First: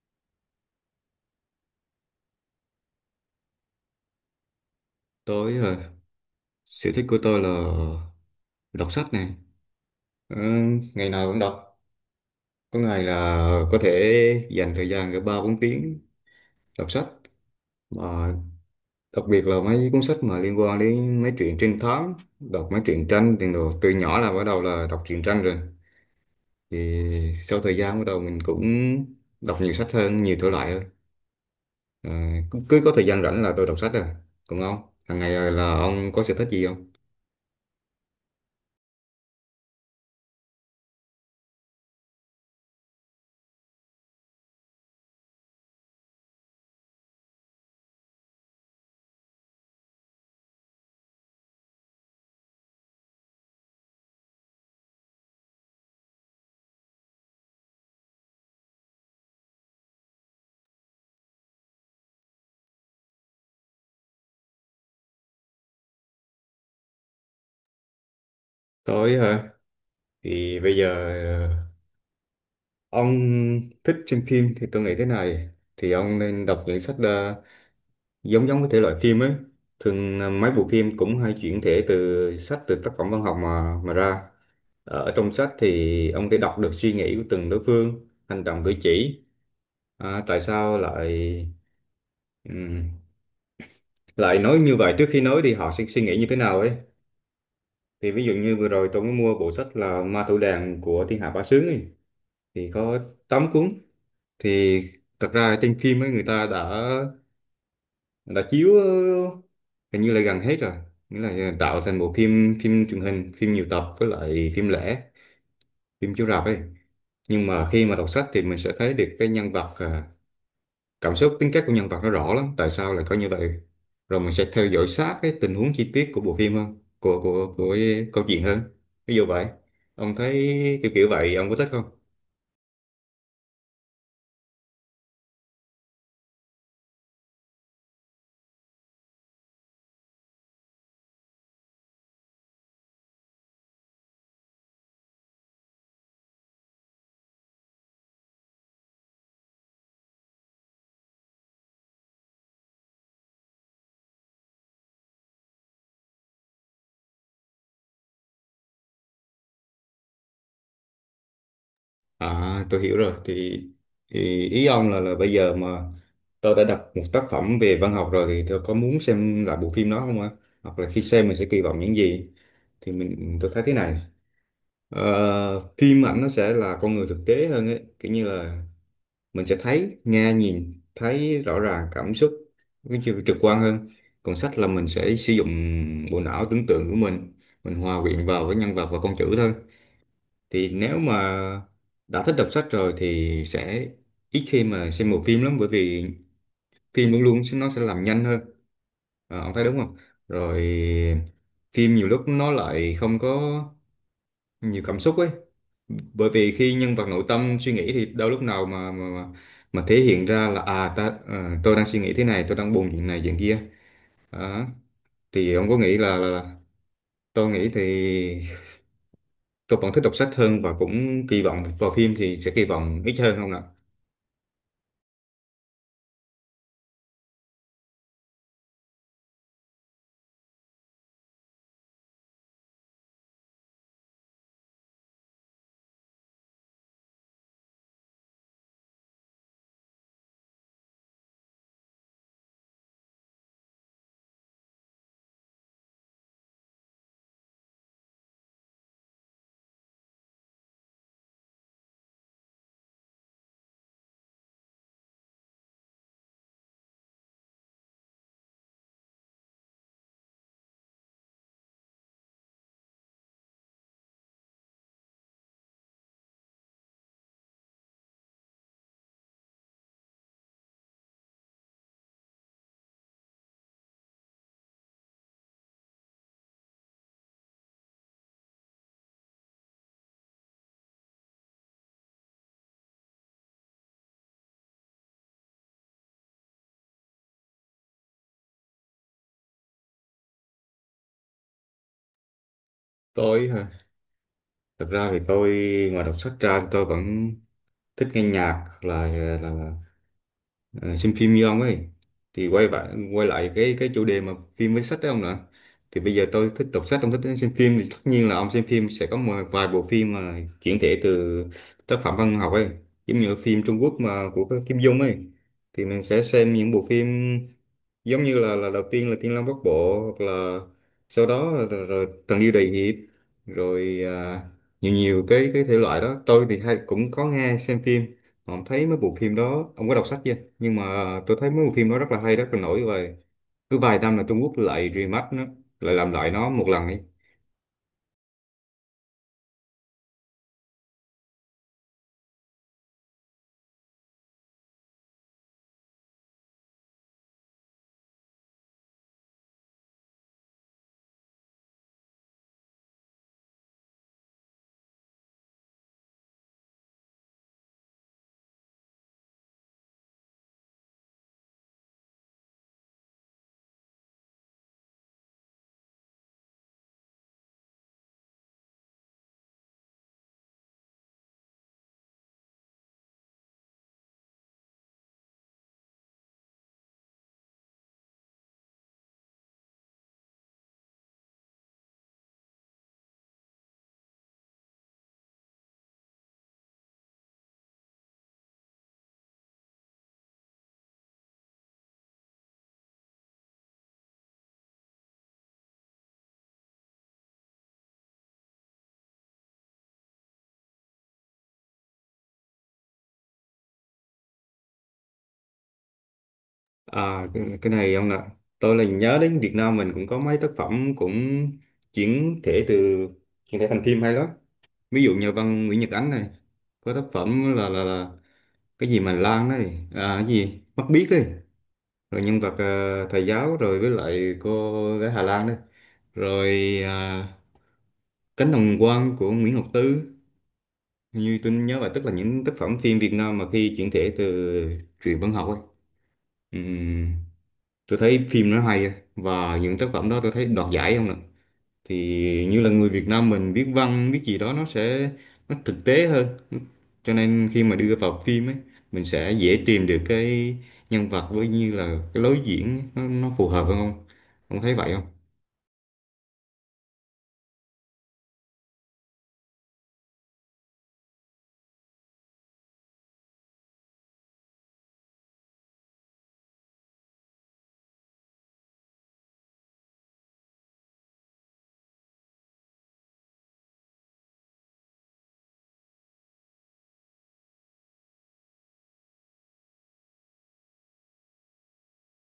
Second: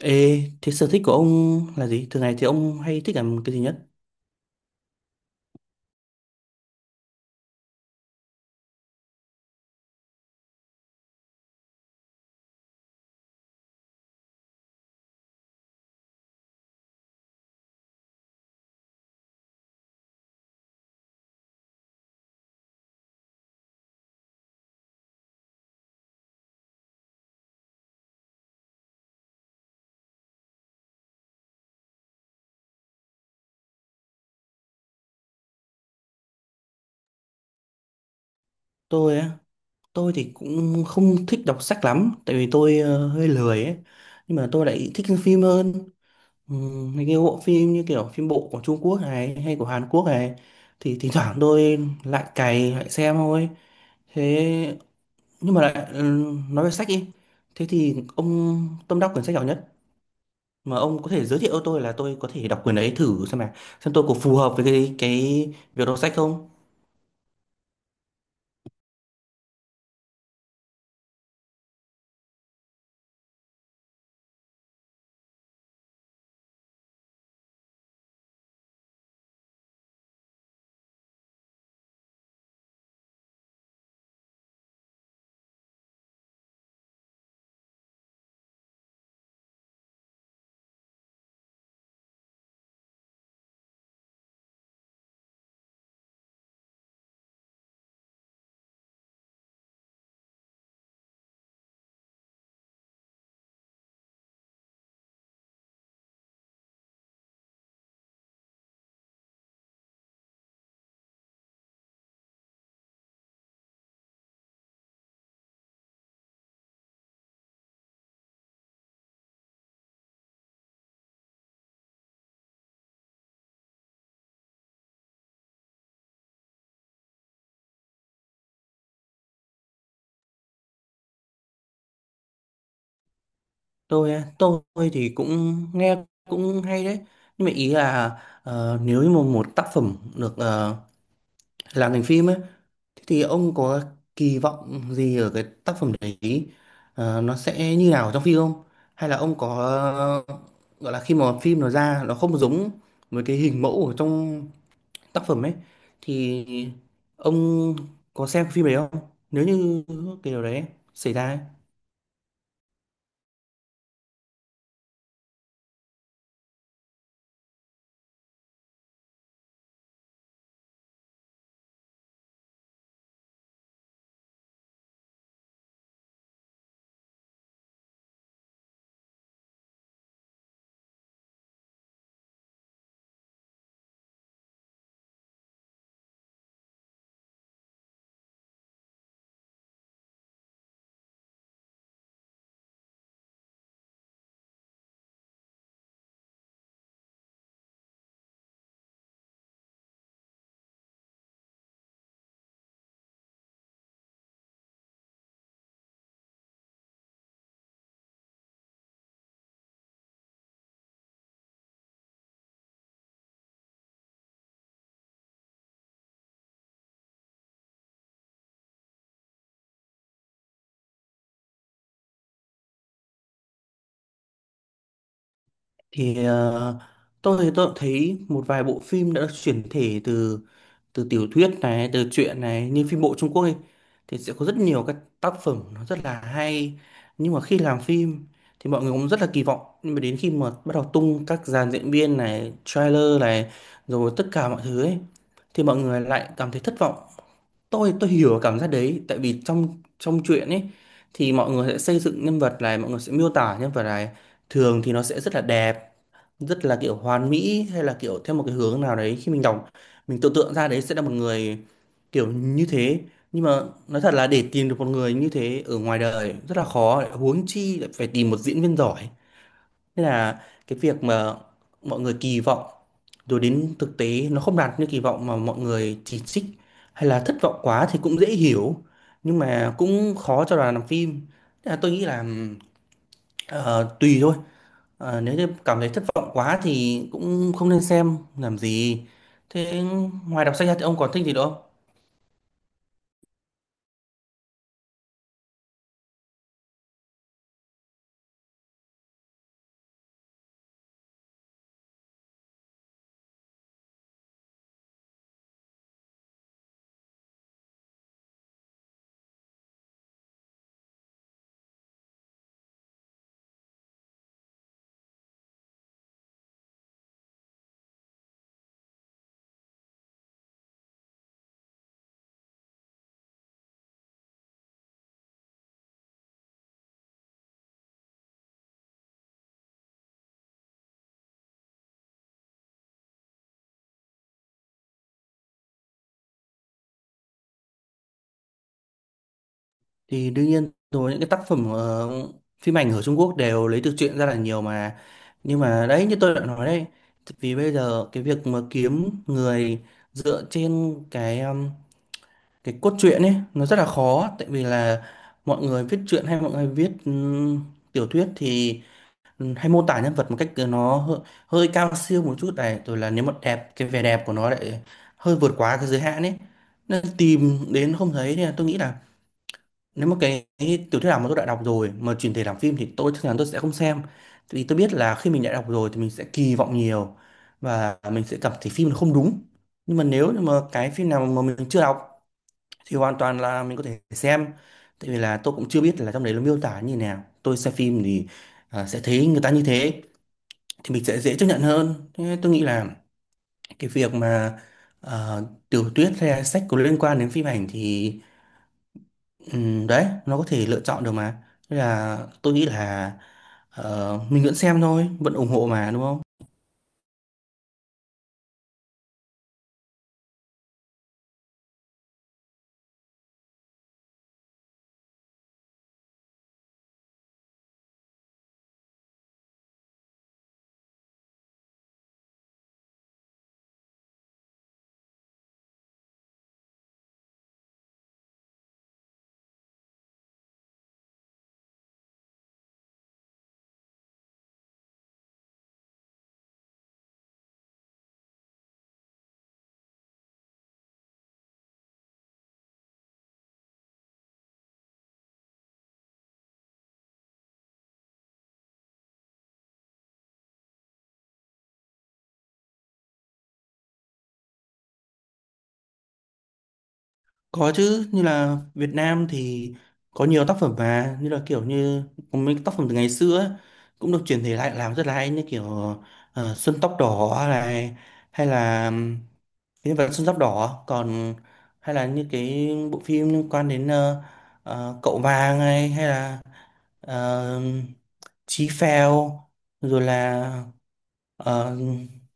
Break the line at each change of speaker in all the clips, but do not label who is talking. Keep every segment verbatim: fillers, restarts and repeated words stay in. Ê, thế sở thích của ông là gì? Thường ngày thì ông hay thích làm cái gì nhất?
tối ờ, Sở thích của tôi là đọc sách này. Ờ, Ngày nào cũng đọc. Có ngày là có thể dành thời gian cả ba bốn tiếng đọc sách. Mà đặc biệt là mấy cuốn sách mà liên quan đến mấy truyện trinh thám, đọc mấy truyện tranh thì đồ. Từ nhỏ là bắt đầu là đọc truyện tranh rồi. Thì sau thời gian bắt đầu mình cũng đọc nhiều sách hơn, nhiều thể loại hơn. Ờ, cứ, cứ có thời gian rảnh là tôi đọc sách à. Còn ông, hàng ngày là ông có sở thích gì không?
Tôi á, tôi thì cũng không thích đọc sách lắm, tại vì tôi ờ, hơi lười ấy. Nhưng mà tôi lại thích xem phim hơn. Ừ, mấy cái bộ phim như kiểu phim bộ của Trung Quốc này hay của Hàn Quốc này thì thỉnh thoảng tôi lại cày lại xem thôi. Thế nhưng mà lại ừ, nói về sách đi. Thế thì ông tâm đắc quyển sách nào nhất? Mà ông có thể giới thiệu cho tôi là tôi có thể đọc quyển ấy thử xem mà xem tôi có phù hợp với cái cái việc đọc sách không?
Tối hả? Thì bây giờ ông thích xem phim thì tôi nghĩ thế này, thì ông nên đọc những sách ờ, giống giống với thể loại phim ấy. Thường ờ, mấy bộ phim cũng hay chuyển thể từ sách, từ tác phẩm văn học mà mà ra. Ờ, ở trong sách thì ông có thể đọc được suy nghĩ của từng đối phương, hành động cử chỉ, à, tại sao lại ừm, lại nói như vậy, trước khi nói thì họ sẽ suy nghĩ như thế nào ấy. Thì ví dụ như vừa rồi tôi mới mua bộ sách là Ma Thủ Đàn của Thiên Hạ Bá Sướng ấy. Thì có tám cuốn. Thì thật ra trên phim ấy người ta đã đã chiếu ờ, hình như là gần hết rồi, nghĩa là ờ, tạo thành bộ phim, phim truyền hình, phim nhiều tập với lại phim lẻ, phim chiếu rạp ấy. Nhưng mà khi mà đọc sách thì mình sẽ thấy được cái nhân vật, à, cảm xúc tính cách của nhân vật nó rõ lắm, tại sao lại có như vậy. Rồi mình sẽ theo dõi sát cái tình huống chi tiết của bộ phim hơn, của của của cái câu chuyện hơn, ví dụ vậy. Ông thấy kiểu kiểu vậy ông có thích không?
Tôi á, tôi thì cũng nghe cũng hay đấy, nhưng mà ý là ờ, nếu như mà một tác phẩm được ờ, làm thành phim ấy, thế thì ông có kỳ vọng gì ở cái tác phẩm đấy? Ờ, nó sẽ như nào trong phim không, hay là ông có ờ, gọi là khi mà phim nó ra nó không giống với cái hình mẫu ở trong tác phẩm ấy, thì ông có xem phim đấy không nếu như cái điều đấy xảy ra ấy?
À, tôi hiểu rồi. Thì, thì ý ông là là bây giờ mà tôi đã đọc một tác phẩm về văn học rồi thì tôi có muốn xem lại bộ phim đó không ạ? Hoặc là khi xem mình sẽ kỳ vọng những gì? Thì mình tôi thấy thế này. Ờ, phim ảnh nó sẽ là con người thực tế hơn ấy. Kiểu như là mình sẽ thấy, nghe, nhìn, thấy rõ ràng cảm xúc, cái chiều trực quan hơn. Còn sách là mình sẽ sử dụng bộ não tưởng tượng của mình, mình hòa quyện vào với nhân vật và con chữ thôi. Thì nếu mà đã thích đọc sách rồi thì sẽ ít khi mà xem bộ phim lắm, bởi vì phim luôn luôn nó sẽ làm nhanh hơn. Ờ, ông thấy đúng không? Rồi phim nhiều lúc nó lại không có nhiều cảm xúc ấy, bởi vì khi nhân vật nội tâm suy nghĩ thì đâu lúc nào mà mà mà, mà thể hiện ra là à ta, ờ, tôi đang suy nghĩ thế này, tôi đang buồn chuyện này chuyện kia. Đó. Thì ông có nghĩ là, là, là tôi nghĩ thì tôi vẫn thích đọc sách hơn, và cũng kỳ vọng vào phim thì sẽ kỳ vọng ít hơn không ạ?
thì ờ, tôi thì tôi cũng thấy một vài bộ phim đã được chuyển thể từ từ tiểu thuyết này, từ truyện này, như phim bộ Trung Quốc ấy, thì sẽ có rất nhiều các tác phẩm nó rất là hay. Nhưng mà khi làm phim thì mọi người cũng rất là kỳ vọng, nhưng mà đến khi mà bắt đầu tung các dàn diễn viên này, trailer này, rồi tất cả mọi thứ ấy, thì mọi người lại cảm thấy thất vọng. Tôi tôi hiểu cảm giác đấy, tại vì trong trong truyện ấy thì mọi người sẽ xây dựng nhân vật này, mọi người sẽ miêu tả nhân vật này, thường thì nó sẽ rất là đẹp, rất là kiểu hoàn mỹ, hay là kiểu theo một cái hướng nào đấy. Khi mình đọc, mình tưởng tượng ra đấy sẽ là một người kiểu như thế, nhưng mà nói thật là để tìm được một người như thế ở ngoài đời rất là khó, lại huống chi lại phải tìm một diễn viên giỏi. Nên là cái việc mà mọi người kỳ vọng rồi đến thực tế nó không đạt như kỳ vọng mà mọi người chỉ trích hay là thất vọng quá thì cũng dễ hiểu, nhưng mà cũng khó cho đoàn làm phim. Thế là tôi nghĩ là ờ, tùy thôi. Ờ, nếu như cảm thấy thất vọng quá thì cũng không nên xem làm gì. Thế ngoài đọc sách ra thì ông còn thích gì nữa không?
Tôi hả? Thật ra thì tôi, ngoài đọc sách ra thì tôi vẫn thích nghe nhạc là là, là Ờ, xem phim như ông ấy. Thì quay lại quay lại cái cái chủ đề mà phim với sách đấy ông nè. Thì bây giờ tôi thích đọc sách, ông thích xem phim thì tất nhiên là ông xem phim sẽ có một vài bộ phim mà chuyển thể từ tác phẩm văn học ấy, giống như phim Trung Quốc mà của cái Kim Dung ấy. Thì mình sẽ xem những bộ phim giống như là là đầu tiên là Thiên Long Bát Bộ, hoặc là sau đó là, là, rồi Tần Liêu Đại Hiệp, rồi à, nhiều nhiều cái cái thể loại đó tôi thì hay cũng có nghe xem phim. Mà ông thấy mấy bộ phim đó ông có đọc sách chưa? Nhưng mà tôi thấy mấy bộ phim đó rất là hay, rất là nổi, và cứ vài năm là Trung Quốc lại remake nó, lại làm lại nó một lần ấy.
Thì đương nhiên rồi, những cái tác phẩm ờ, phim ảnh ở Trung Quốc đều lấy từ truyện ra là nhiều mà. Nhưng mà đấy như tôi đã nói đấy, vì bây giờ cái việc mà kiếm người dựa trên cái um, cái cốt truyện ấy nó rất là khó, tại vì là mọi người viết truyện hay mọi người viết ừm, tiểu thuyết thì ừ, hay mô tả nhân vật một cách ờ, nó hơi, hơi cao siêu một chút này, rồi là nếu mà đẹp cái vẻ đẹp của nó lại hơi vượt quá cái giới hạn ấy, nên tìm đến không thấy. Nên là tôi nghĩ là nếu mà cái, cái tiểu thuyết nào mà tôi đã đọc rồi mà chuyển thể làm phim thì tôi chắc chắn tôi sẽ không xem, vì tôi biết là khi mình đã đọc rồi thì mình sẽ kỳ vọng nhiều và mình sẽ cảm thấy phim nó không đúng. Nhưng mà nếu như mà cái phim nào mà mình chưa đọc thì hoàn toàn là mình có thể xem, tại vì là tôi cũng chưa biết là trong đấy nó miêu tả như nào, tôi xem phim thì à, sẽ thấy người ta như thế thì mình sẽ dễ chấp nhận hơn. Thế tôi nghĩ là cái việc mà ờ, tiểu thuyết hay là sách có liên quan đến phim ảnh thì ừm, đấy nó có thể lựa chọn được mà. Thế là tôi nghĩ là ờ, mình vẫn xem thôi, vẫn ủng hộ mà đúng không?
À cái, cái này ông nè, tôi là nhớ đến Việt Nam mình cũng có mấy tác phẩm cũng chuyển thể từ chuyển thể thành phim hay lắm. Ví dụ nhà văn Nguyễn Nhật Ánh này có tác phẩm là là, là cái gì mà Lan này, à cái gì Mắt Biếc đấy, rồi nhân vật ờ, thầy giáo rồi với lại cô gái Hà Lan đây, rồi à, Cánh đồng quan của Nguyễn Ngọc Tư. Hình như tôi nhớ là, tức là những tác phẩm phim Việt Nam mà khi chuyển thể từ truyện văn học ấy, ừm, tôi thấy phim nó hay á. Và những tác phẩm đó tôi thấy đoạt giải không nè. Thì như là người Việt Nam mình viết văn viết gì đó nó sẽ nó thực tế hơn, cho nên khi mà đưa vào phim ấy mình sẽ dễ tìm được cái nhân vật với như là cái lối diễn ấy, nó, nó phù hợp hơn không, ông thấy vậy không?
Có chứ, như là Việt Nam thì có nhiều tác phẩm mà như là kiểu như có mấy tác phẩm từ ngày xưa ấy, cũng được chuyển thể lại làm rất là hay, như kiểu ờ, Xuân tóc đỏ này, hay là Nhân vật Sơn Giáp Đỏ còn, hay là những cái bộ phim liên quan đến ờ, ờ, Cậu Vàng này, hay là ờ, Chí Phèo, rồi là ờ,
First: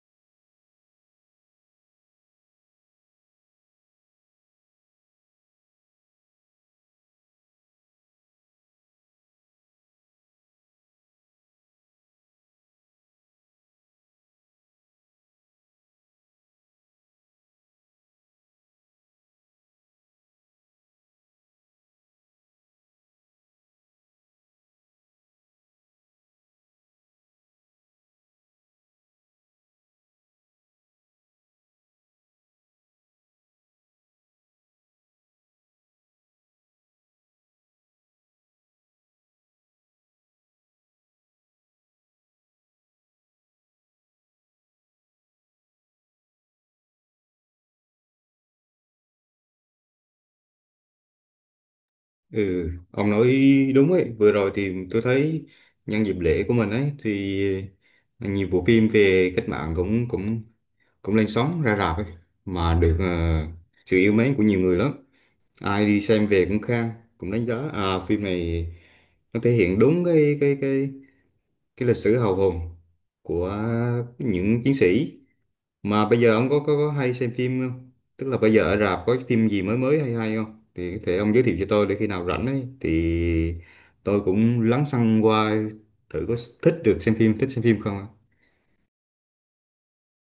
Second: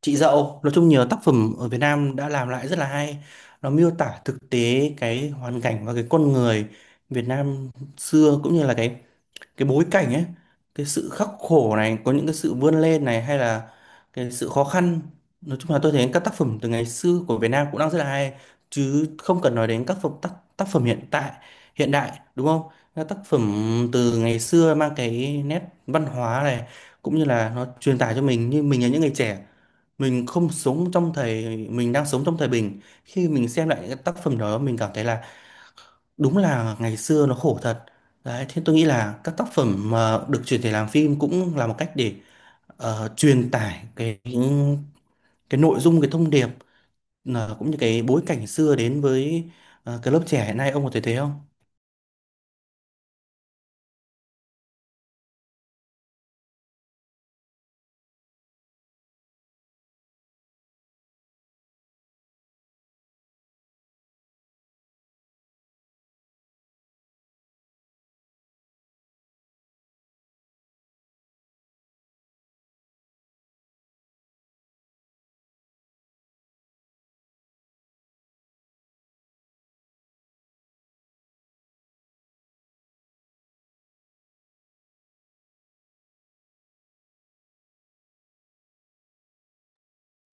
Chị Dậu. Nói chung nhiều tác phẩm ở Việt Nam đã làm lại rất là hay, nó miêu tả thực tế cái hoàn cảnh và cái con người Việt Nam xưa, cũng như là cái cái bối cảnh ấy, cái sự khắc khổ này, có những cái sự vươn lên này, hay là cái sự khó khăn. Nói chung là tôi thấy các tác phẩm từ ngày xưa của Việt Nam cũng đang rất là hay, chứ không cần nói đến các phẩm tác, tác phẩm hiện tại, hiện đại, đúng không? Các tác phẩm từ ngày xưa mang cái nét văn hóa này, cũng như là nó truyền tải cho mình, như mình là những người trẻ, mình không sống trong thời, mình đang sống trong thời bình, khi mình xem lại những cái tác phẩm đó mình cảm thấy là đúng là ngày xưa nó khổ thật đấy. Thế tôi nghĩ là các tác phẩm mà được chuyển thể làm phim cũng là một cách để ờ, truyền tải cái cái nội dung, cái thông điệp, ờ, cũng như cái bối cảnh xưa đến với ờ, cái lớp trẻ hiện nay, ông có thể thấy không?
Ừ, ông nói đúng ấy. Vừa rồi thì tôi thấy nhân dịp lễ của mình ấy thì nhiều bộ phim về cách mạng cũng cũng cũng lên sóng ra rạp ấy, mà được ờ, sự yêu mến của nhiều người lắm. Ai đi xem về cũng khen, cũng đánh giá à phim này nó thể hiện đúng cái cái cái cái lịch sử hào hùng của những chiến sĩ. Mà bây giờ ông có, có có hay xem phim không? Tức là bây giờ ở rạp có cái phim gì mới mới hay hay không? Thì có thể ông giới thiệu cho tôi để khi nào rảnh ấy thì tôi cũng lắng xăng qua thử, có thích được xem phim, thích xem phim không ạ?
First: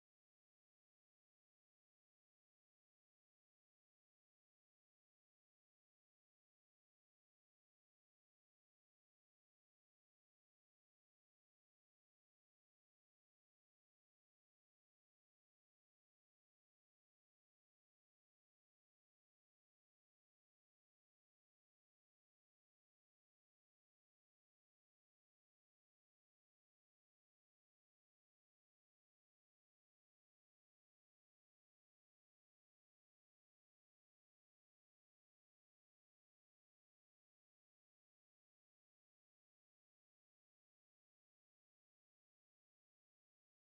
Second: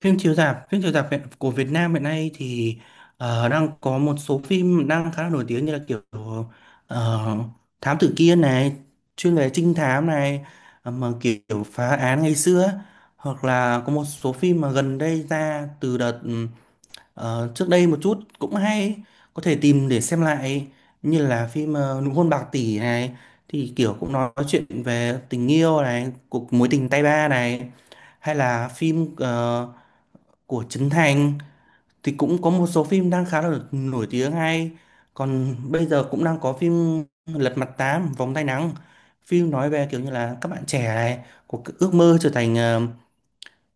Phim chiếu rạp, phim chiếu rạp hiện- của Việt Nam hiện nay thì ờ, đang có một số phim đang khá là nổi tiếng, như là kiểu ờ, Thám Tử Kiên này, chuyên về trinh thám này, ờ, mà kiểu phá án ngày xưa. Hoặc là có một số phim mà gần đây ra từ đợt ừ, ờ, trước đây một chút cũng hay, có thể tìm để xem lại, như là phim ờ, Nụ hôn bạc tỷ này, thì kiểu cũng nói chuyện về tình yêu này, cuộc mối tình tay ba này, hay là phim ờ, của Trấn Thành thì cũng có một số phim đang khá là nổi tiếng hay. Còn bây giờ cũng đang có phim Lật Mặt Tám Vòng Tay Nắng, phim nói về kiểu như là các bạn trẻ này có cái ước mơ trở thành ờ,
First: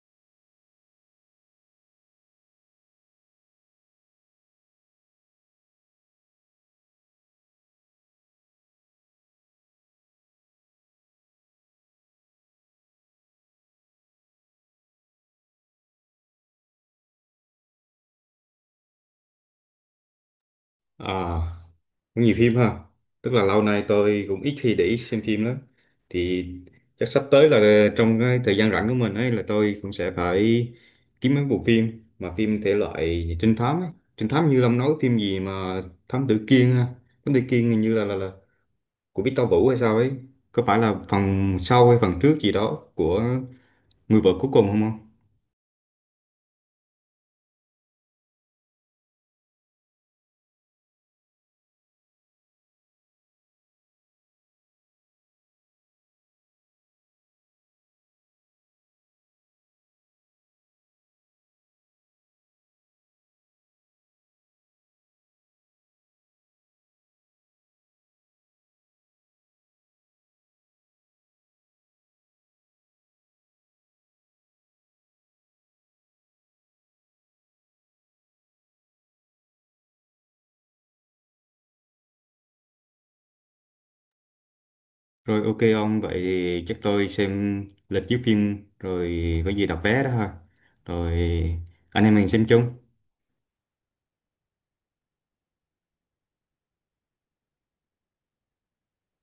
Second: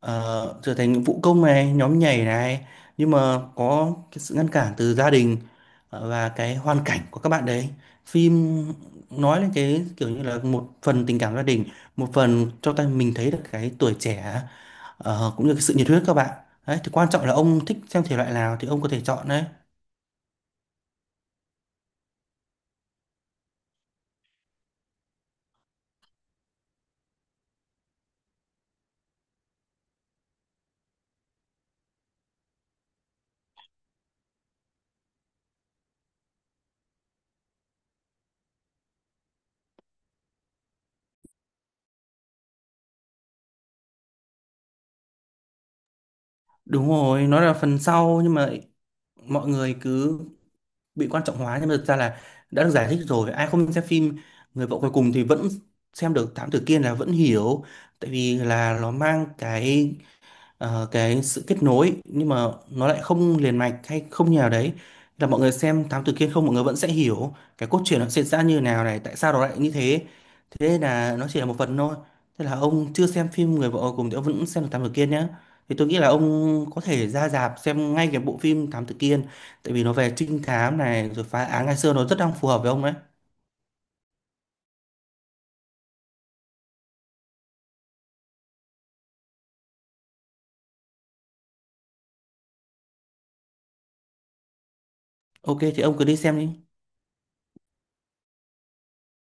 ờ, trở thành vũ công này, nhóm nhảy này, nhưng mà có cái sự ngăn cản từ gia đình ờ, và cái hoàn cảnh của các bạn đấy. Phim nói lên cái kiểu như là một phần tình cảm gia đình, một phần cho ta mình thấy được cái tuổi trẻ ờ, cũng như cái sự nhiệt huyết các bạn đấy. Thì quan trọng là ông thích xem thể loại nào thì ông có thể chọn đấy.
À, cũng nhiều phim ha. Tức là lâu nay tôi cũng ít khi để ý xem phim lắm. Thì chắc sắp tới là trong cái thời gian rảnh của mình ấy, là tôi cũng sẽ phải kiếm mấy bộ phim mà phim thể loại trinh thám ấy. Trinh thám như Long nói phím gì mà thám tử Kiên ha. Thám tử Kiên hình như là là, là của Victor Vũ hay sao ấy, có phải là phần sau hay phần trước gì đó của Người vợ cuối cùng không ông?
Đúng rồi, nó là phần sau, nhưng mà mọi người cứ bị quan trọng hóa, nhưng mà thực ra là đã được giải thích rồi, ai không xem phim Người vợ cuối cùng thì vẫn xem được Thám Tử Kiên, là vẫn hiểu, tại vì là nó mang cái ờ, cái sự kết nối, nhưng mà nó lại không liền mạch hay không như nào đấy, là mọi người xem Thám Tử Kiên không mọi người vẫn sẽ hiểu cái cốt truyện nó diễn ra như nào này, tại sao nó lại như thế. Thế nên là nó chỉ là một phần thôi. Thế là ông chưa xem phim Người vợ Ở cùng thì ông vẫn xem được Thám Tử Kiên nhé. Thì tôi nghĩ là ông có thể ra rạp xem ngay cái bộ phim Thám Tử Kiên, tại vì nó về trinh thám này rồi phá án ngày xưa, nó rất đang phù hợp với ông đấy.
Rồi, ok ông, vậy thì chắc tôi xem lịch chiếu phim rồi, có gì đặt vé đó ha. Rồi anh em mình xem chung.
Ok thì ông cứ đi xem đi.